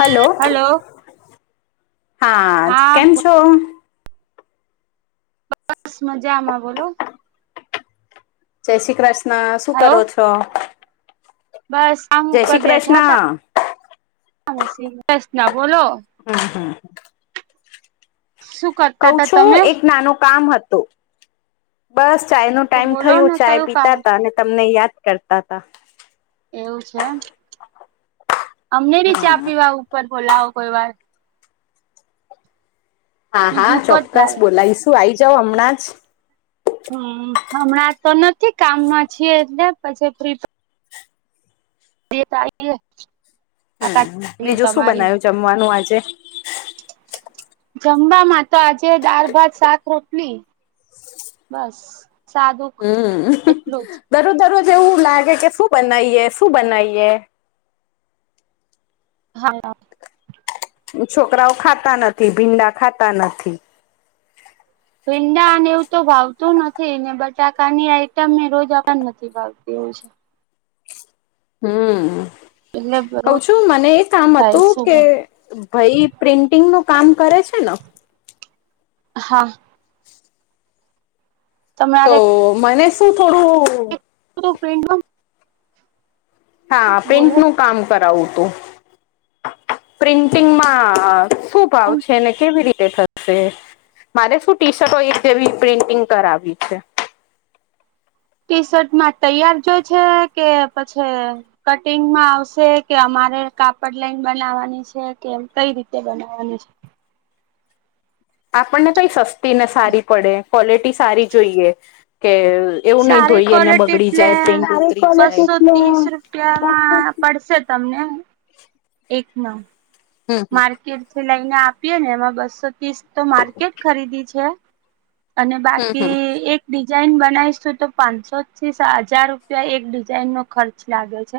Hello હા કેમ છો? બસ મજામાં બોલો. જય શ્રી કૃષ્ણ શું હલો કરો છો? બસ આમ જય ઉપર શ્રી બેઠા તા કૃષ્ણ [unintelligible] જય શ્રી કૃષ્ણ બોલો હા હા સુ કહુ છું એક નાનુ કામ હતુ. બસ ચાય નો તો ટાઈમ બોલો થયું ને ચાય કયું કામ પીતા તા અને તમને યાદ કરતા તા એવું છે અમને ભી ચા પીવા ઉપર બોલાવો કોઈ વાર હા હા બીજું કો ચોક્કસ ત્યારે બોલાયશું આવી જાઓ હમણાં જ હમ હમણાં તો નથી કામમાં છીએ એટલે પછી ફ્રી [inaudible] બીજું શું તમારી [unintelligible] બનાવ્યું જમવાનું આજે જમવામાં તો આજે દાળ-ભાત, શાક-રોટલી બસ હમ્મ એટલું જ દરરોજ દરરોજ એવું લાગે કે શું બનાવીએ શું બનાવીએ? હા [unintelligible] છોકરાઓ ખાતા નથી ભીંડા ખાતા નથી. ભીંડા અને એવું તો ભાવતું નથી ને બટાકાની આઈટમ મે રોજ હવે નથી ભાવતી એવું છે. હમ્મ એટલે કઉ રોજ છું મને એ કામ થાય હતું કે શું ભાઈ પ્રિન્ટિંગ નું કામ કરે છે ને? હા તો તમારે મને શું થોડું [unintelligible] હા બોલો પ્રિન્ટનું કામ કરાવું હતું પ્રિન્ટિંગમાં આ શું ભાવ છે ને કેવી રીતે થ શે મારે શું ટીશર્ટૉ એક જેવી પ્રિન્ટિંગ કરાવી છે. ટીશર્ટમાં તૈયાર જોય છે કે પછી કટિંગમાં આવશે કે અમારે કાપડ લાઈન બનાવાની છે કે કઈ રીતે બનાવવાની છે? આપણને કઈ સસ્તી ને સારી પડે ક્વોલિટી સારી જોઈએ કે એવું નહી સારી ધોઈએ ને ક્વોલિટી બગડી એટલે જાય પ્રિન્ટ ઉતરી જાય બસો ત્રીસ રૂપિયામાં પડશે. તમને એક મા હમ હમ માર્કેટ થી લઈને આપીએ ને એમાં બસો ત્રીસ તો માર્કેટ ખરીદી છે. અને હમ હમ બાકી એક ડિઝાઇન બનાવીશું તો પાંચસો થી સા હજાર રૂપિયા એક ડિઝઇન નો ખર્ચ લાગે છે.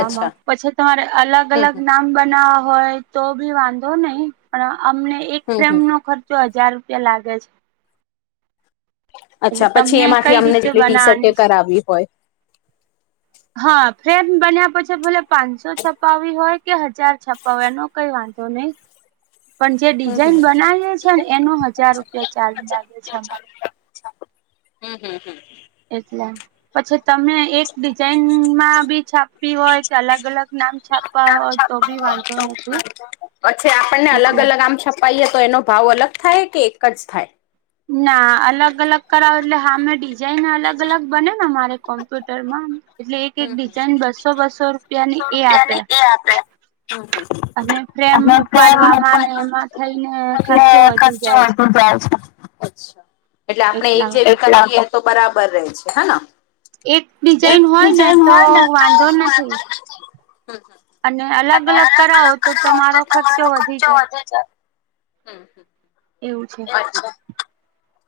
અચ્છા પછી તમારે અલગ હમ અલગ હમ નામ બનાવવા હોય તો બી વાંધો નહી પણ અમને એક હમ ફ્રેમ હમ નો ખર્ચો હજાર રૂપિયા લાગે છે. એટલે અચ્છા પછી તમને એમાંથી કઈ અમને રીતે જેટલી ટી શર્ટે બનાવાની છે કરાવી હોય. હા ફ્રેમ બન્યા પછી ભલે પાંચસો છપાવી હોય કે હજાર છપાવાય એનો કઈ વાંધો નહી. [inaudible] પણ જે હમ ડિઝાઇન હમ બનાવીએ છે ને એનો હજાર રૂપિયા ચાર્જ લાગે છે અમારે. હમ્મ હમ્મ હમ્મ એટલે પછી તમને એક ડિઝાઇનમાં બી છાપ વી હોય કે અલગ અલગ નામ છાપવા હોય તો બી વાંધો નથી. પછી આપણને અલગ એટલે અલગ આમ છપાઈએ તો એનો ભાવ અલગ થાય કે એક જ થાય? ના અલગ અલગ કરાવે એટલે હામે ડિઝાઇન અલગ અલગ બનેને અમારે કોમ્પ્યુટરમાં. એટલે એક એક ડિઝાઇન બસો બસો ર રૂપિયાની એ આપે. અને ફ્રેમ ઉપાડવામાં અને એમાં થઈને. ખર્ચો વધી જાય છે. અચ્છા એટલે આપણે એક એટલા જે માટે વિકલ્પ કઈએ તો બરાબર રહે છે હેના. એક બી એક બીજા હોય ને તો વાંધો નથી હમ. અને અલગ અલગ કરાવો તો તમારો ખર્ચો વધી જાય. [inaudible] [inaudible] એવું છે. હમ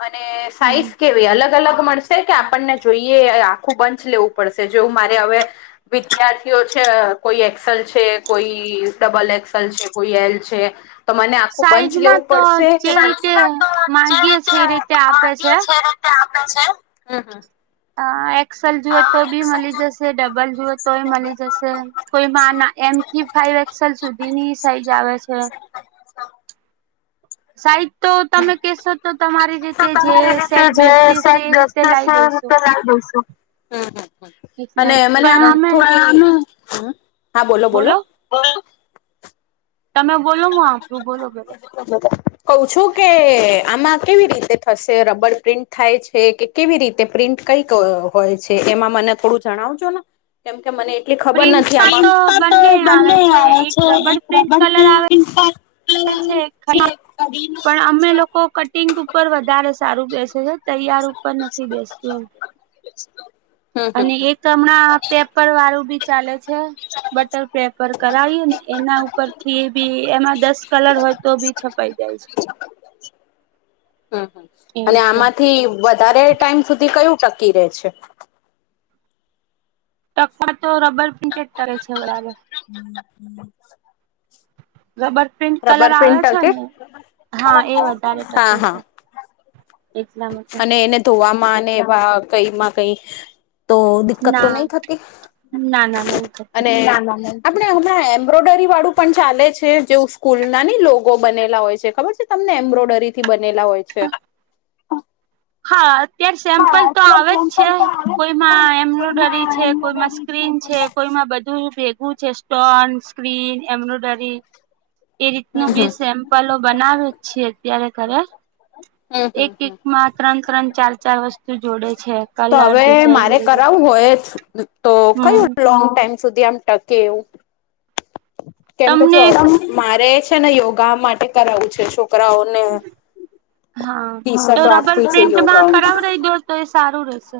અને હમ સાઈઝ કે અલગ અલગ મળશે કે આપણને જોઈએ આખું બંચ લેવું પડશે જેવું મારે હવે. વિદ્યાર્થીઓ છે કોઈ એક્સેલ છે કોઈ ડબલ એક્સેલ છે કોઈ એલ છે. તો મને આખું બંચ સાઈઝમાં લેવું તો પડશે કે રીતે માંગીએ [inaudible] જે રીતે આપે છે. તે આપે છે હમ હમ. અ એક્સેલ જુએ તો બી મળી જશે ડબલ જુએ તો મળી જશે. કોઈમાં ના એમથી ફાઈવ એકસેલ સુધીની સાઈઝ આવે છે. સાઈડ તો તમે કેશો તો તમારી રીતે જે સેટ બેસતી [unintelligible] હશે. એ રીતે લાવી દઈશું. હમ એટલે અને મને આમ પણ અમે થોડાનો હા બોલો બોલો. [unintelligible] તમે બોલો [unintelligible] કઉ છું કે આમાં કેવી રીતે થશે રબડ પ્રિન્ટ થાય છે કે. કેવી રીતે પ્રિન્ટ કઈક હોય છે એમાં મને થોડું જણાવજો ને. કેમકે મને એટલી ખબર નથી આમાં પ્રિન્ટ તો બને આવે છે એક રબર પ્રિન્ટ કે છે [inaudible] પણ અમે લોકો કટિંગ ઉપર વધારે સારું બેસે છે તૈયાર ઉપર નથી બેસતું એમ. [inaudible] હમ હમ અને એક હમણાં પેપર વાળું બી. ચાલે છે બટર પેપર કરાવીએ ને એના ઉપર. થી બી એમાં દસ કલર હોય તો બી છપાઈ જાય છે. હમ હમ છે અને એવું છે આમાંથી. વધારે ટાઈમ સુધી કયું ટકી રહે છે. ટકવા તો રબર પ્રિન્ટેડ કરે છે બરાબર લબર પ્રિન્ટ કલર રબર આવે પ્રિન્ટ છે ટકે ને હા એ વધારે ટકે હા છે હા એટલા માટે અને એને ધોવામાં ને વા કઈ માં કઈ તો દિક્કતો ના નહી થતી ના ના નહી થતી અને આપણે હમણાં એમ્બ્રોઇડરી વાળું પણ ચાલે છે જેવું સ્કૂલ ના ની લોગો બનેલા હોય છે ખબર છે તમને એમ્બ્રોઇડરી થી બનેલા હોય છે હા અત્યારે સેમ્પલ તો આવે જ છે કોઈમાં એમ્બ્રોડરી છે કોઈમાં સ્ક્રીન છે કોઈમાં બધા ભેગું છે સ્ટોન સ્ક્રીન એમ્બ્રોડરી, એ રીતનું હમ બી હમ સેમ. પલો બનાવે છેએ ત્યારે ઘરે, હમ એક હમ હમ એકમાં ત્રણ ત્રણ ચાર ચાર વસ્તુ જોડે છે તો કલર હવે ડિઝાઇન મારે બધું કરાવું હોય તો હમ કયું ંગ ટાઈમ સુધી આમ ટકે એવું? કેમકે જો તમને મારે છે ને યોગા માટે કરાવું છે છોકરાઓને. હા, ટી તો શર્ટો રબર આપવી છે પ્રિન્ટમાં યોગા કરાવ રહી દો તો એ સારું રહેશે.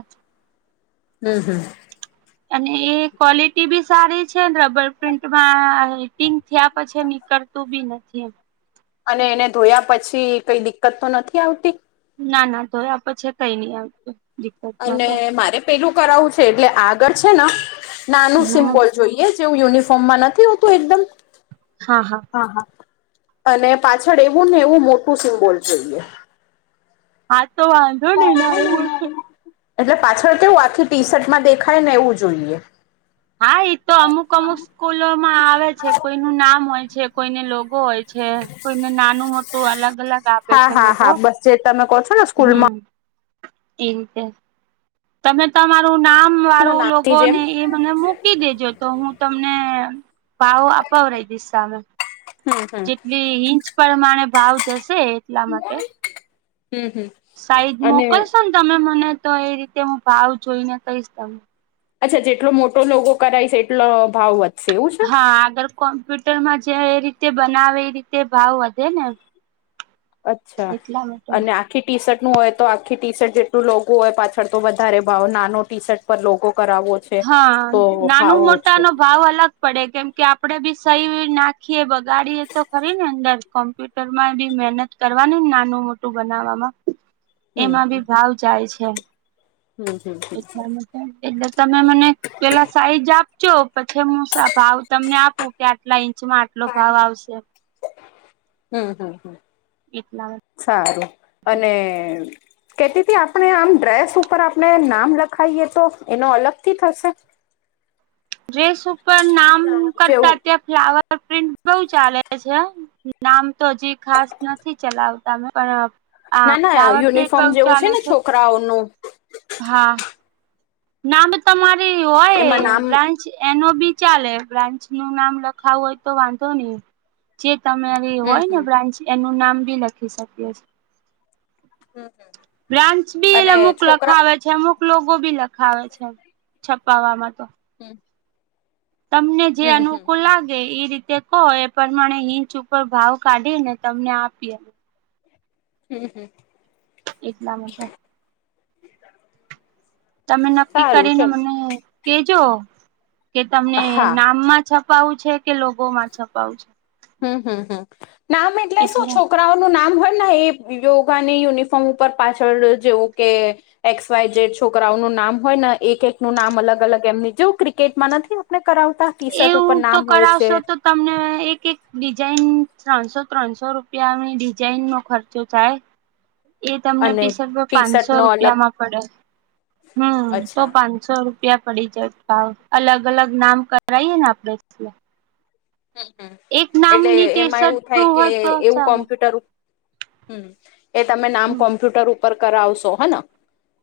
હમ હમ. અને એ ક્વોલિટી બી સારી છે રબર પ્રિન્ટમાં િંગ થયા પછી નીકળતું બી નથી એમ. અને એને ધોયા પછી કઈ દિકકત તો નથી આવતી? ના ના તોય આપ છે કઈ નઈ આવ. અને મારે પેલું કરાવવું છે એટલે આગળ છે ને નાનું હમ સિમ્બોલ. જોઈએ જેવું યુનિફોર્મમાં નથી હોતું એકદમ. હા હા. હા હા, અને પાછળ એવું ને એવું મોટું સિમ્બોલ જોઈએ. હા તો વાંધો ને નાળ એટલે પાછળ કેવું આખી ટી શર્ટમાં દેખાય ને એવું જોઈએ. હા એઈ તો અમુક અમુક સ્કૂલોમાં આવે છે કોઈ ન નામ હોય છે કોઈને લોગો હોય છે, કોઈને નાનું મોટું ું અલગ અલગ આપે હા છે હા લોગો હા બસ જે તમે ક છો. ને હમ સ્કૂલમાં ઠીક હ [unintelligible] તમે તમારું નામ વાળું નાની લોકો જેમ ને એ મને મૂકી દેજો તો હું તમને ભાવો આપાવ રહી દિશ સામે હમ હમ. જેટલી ઇંચ પ્રમાણે ભાવ જશે એટલા માટે. હમ હમ. સાઈડ અને મોકલશો ને તમે મને તો એ રીતે હું ભાવ જોઈને કહીશ તને. અચ્છા જેટલો મોટો લોકો કરાય છે એટલો ભાવ વધશે એવું છે? હા આગળ કોમ્પ્યુટરમાં જે એ રીતે બનાવે એ રીતે ભાવ વધે ને. અચ્છા, એટલા માટે. અને આ આખી ટી શર્ટ નું હોય તો આખી ટી શર્ટ જેટલું લોગું હોય પાછળ તો વધારે ભાવ નાનો ટી શર્ટ પર લોગો કરાવવો છે. હા તો ભાવ નાનું મોટા ઓછો ન ભાવ અલગ પડે કેમ કે આપડે બી સહી નાખીએ બગાડીએ તો ખરી ને અંદર કોમ્પ્યુટર માં બી મહેનત કરવાની નાનું મોટું બનાવવામાં. હ [inaudible] એમાં બી ભાવ જાય છે. હમ હમ. એલા [unintelligible] એટલે તમે મને પેલા સાઈજ આપજો પછી હું ભાવ તમને આપું. આટલા ઇંચમાં આટલો ભાવ આવશે, હમ હમ હમ એટલા. સારું, અને- કેતીથી આપણે આમ ડ્રેસ ઉપર આપણે નામ લખાવએ તો એનો અલગથી થશે? ડ્રેસ ઉપર નામ કરતા જેવું ત્યાં ફ્લાવર પ્રિન્ટ બઉ ચાલે છે. નામ તો હજી ખાસ નથી ચલાવતા મે પણ હા ના ના ફ્લાવર પ્રિન્ટ યુનિફોર્મ બઉ જેવું છે ચાલે ને છોકરાઓનું હા નામ તમારી હોય એમાં નામ બ્રાન્ચ એનો બી ચાલે બ્રાન્ચ નું નામ લખાવું હોય તો વાંધો નહી જે તમે હમ હોય ને હમ બ્રાન્ચ એનું નામ બી લખી શકીએ છીએ હમ હમ બ્રાન્ચ બી એ અમુક લખાવે છે અમુક લોકો બી લખાવે છે છપાવવામાં તો હમ તમને જે હમ અનુકૂલ લાગે કે એ રીતે કહો એ પ્રમાણે હિંચ ઉપર ભાવ કાઢી ને તમને આપીએ હમ હમ એટલા માટે તમે નક્કી સારું કરીને ચલ મને કેજો કે તમને હા નામમાં છ છપાવું છે કે લોગોમાં છપાવું છે હમ હમમ નામ એટલે શું છોકરાઓનું નામ હોયને એ યોગાની યુનિફોર્મ ઉપર પાછળ જેવું કે એક્સ વાય જેડ છોકરાઓનું નામ હોય ને એક એક નું નામ અલગ અલગ એમની જેવું ક્રિકેટમાં નથી આપને કરાવતા ટી શર્ટ ઉપર એવું તો નામ હોય છે કરાવશો તો તમને એક એક ડિઝાઇન ત્રણસો ત્રણસો રૂપિયાની ડિઝાઇન નો ખર્ચો થાય એ તમને અને પીસ ટી પાંચસો શર્ટ નો અલગ રૂપિયામાં પડે હમ તો અચ્છા પાં સો રૂપિયા પડી જાય ભાવ અલગ અલગ નામ કરાવએ ને આપડે હમમ એક એટલે નામની એમાં ટીશર્ટ એવું થાય નું કે હોય તો એવું ચાલે કોમ્પ્યુટર હમ એ તમે નામ હમ કોમ્પ્યુટર ઉપર કરાવશો હેને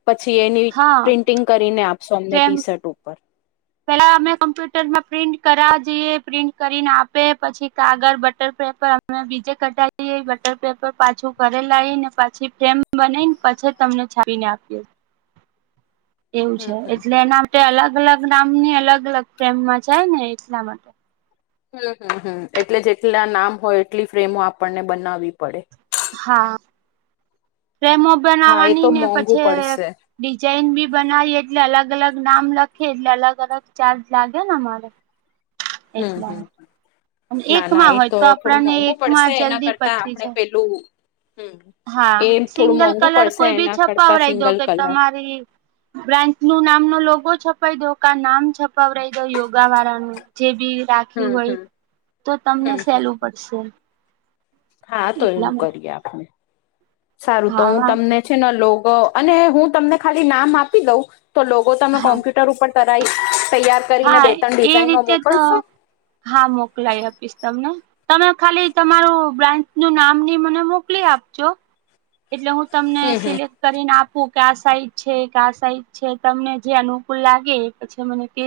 પછી એની હા પ્રિન્ટિંગ કરીને આપશો અમને કેમ ટી શર્ટ ઉપ પેલા અમે કોમ્પ્યુટરમાં પ્રિન્ટ કરાવ જઈએ પ્રિન્ટ કરીને આપે પછી કાગળ બટર પેપર તમે બીજે કઢાવ બટર પેપર પાછું ઘરે લાવ ને પાછી ફ્રેમ બનાને પછી તમને છાપીને આપીએ [inaudible] એવું છે હમ એટલે હમ એના માટે અલગ અલગ નામની અલગ અલગ પ્રેમમાં જાય ને એટલા માટે હમ હમ હમ એટલે જેટલા નામ હોય એટલી ફ્રેમો આપણને બનાવવી પડે હા પ્રેમો હા એ તો બનાવાની ને મોંઘુ પછી પડશે. ડિઝાઇન બી બનાવીએ એટલે અલગ અલગ નામ લખીએ એટલે અલગ અલગ ચાર્જ લાગે ને મારો હમ હમ અને ના ના એકમાં એ હોય તો થોડું આપણને મોંઘું પડશે એકમાં એના જલ્દી કરતા પચી આપણે જાય પેલું હમ હા એ થોડું સિંગલ મોંઘું કલર પડશે કોઈ બી એના કરતા છપાવરાઈ દો સિંગલ કે કલર. તમારી બ્રાન્ચ નું નામનો લોગો છપાવી દો ક નામ છપાવઈ દો યોગા વાળાનું જે બી રાખ્યું હમ હોય હમ. તો તમને હમ હમ સહેલું પડશે હા તો એટલા એવું માટે કરીએ આપણે સારું તો હા હું વાંધ તમને છે ને લોગ અને હું તમને ખાલી નામ આપી દઉં તો લોગ બહ તમે હા કોમ્પ્યુટર ઉપર તરાઈ તૈયાર કરીને હા બે ત્રણ એ ડિઝાઇનો રીતે તો મોકલશો? હા મોકલાય આપીશ તમને તમે ખાલી તમારું બ્રાન્ચ નું નામ નની મને મોકલી આપજો એટલે હું તમને હમ હમ. સિલેક કરીને આપું કે સાઈજ છે ક સાઈજ છે તમને જે અનુકૂલ લાગે પછી મને કે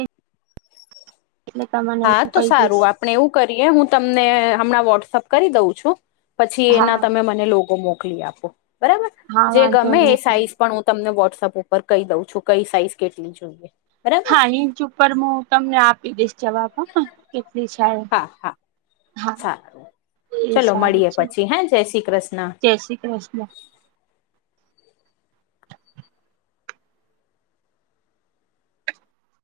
એટલે સમ હા તો સારું આપણે એવું કરીએ હું તમને હમણાં વોટ્સઅપ કરી દઉં છું પછી હા એના તમે મને લોગો મોકલી આપો બરાબર હા જે વાંધો ગમે નહી એ મોકલો સાઈઝ પણ હું તમને વોટ્સઅપ ઉપર કઈ દઉં છું કઈ સાઈઝ કેટલી જોઈએ બરાબર હા ઇંચ ઉપર હું તમને આપી દઈશ જવાબ હ કેટલી સાઇઝ હા હા હા સારું એ ચલો સારું મળીએ છે ચલો પછી હે જય શ્રી કૃષ્ણ જે શ્રી કૃષ્ણ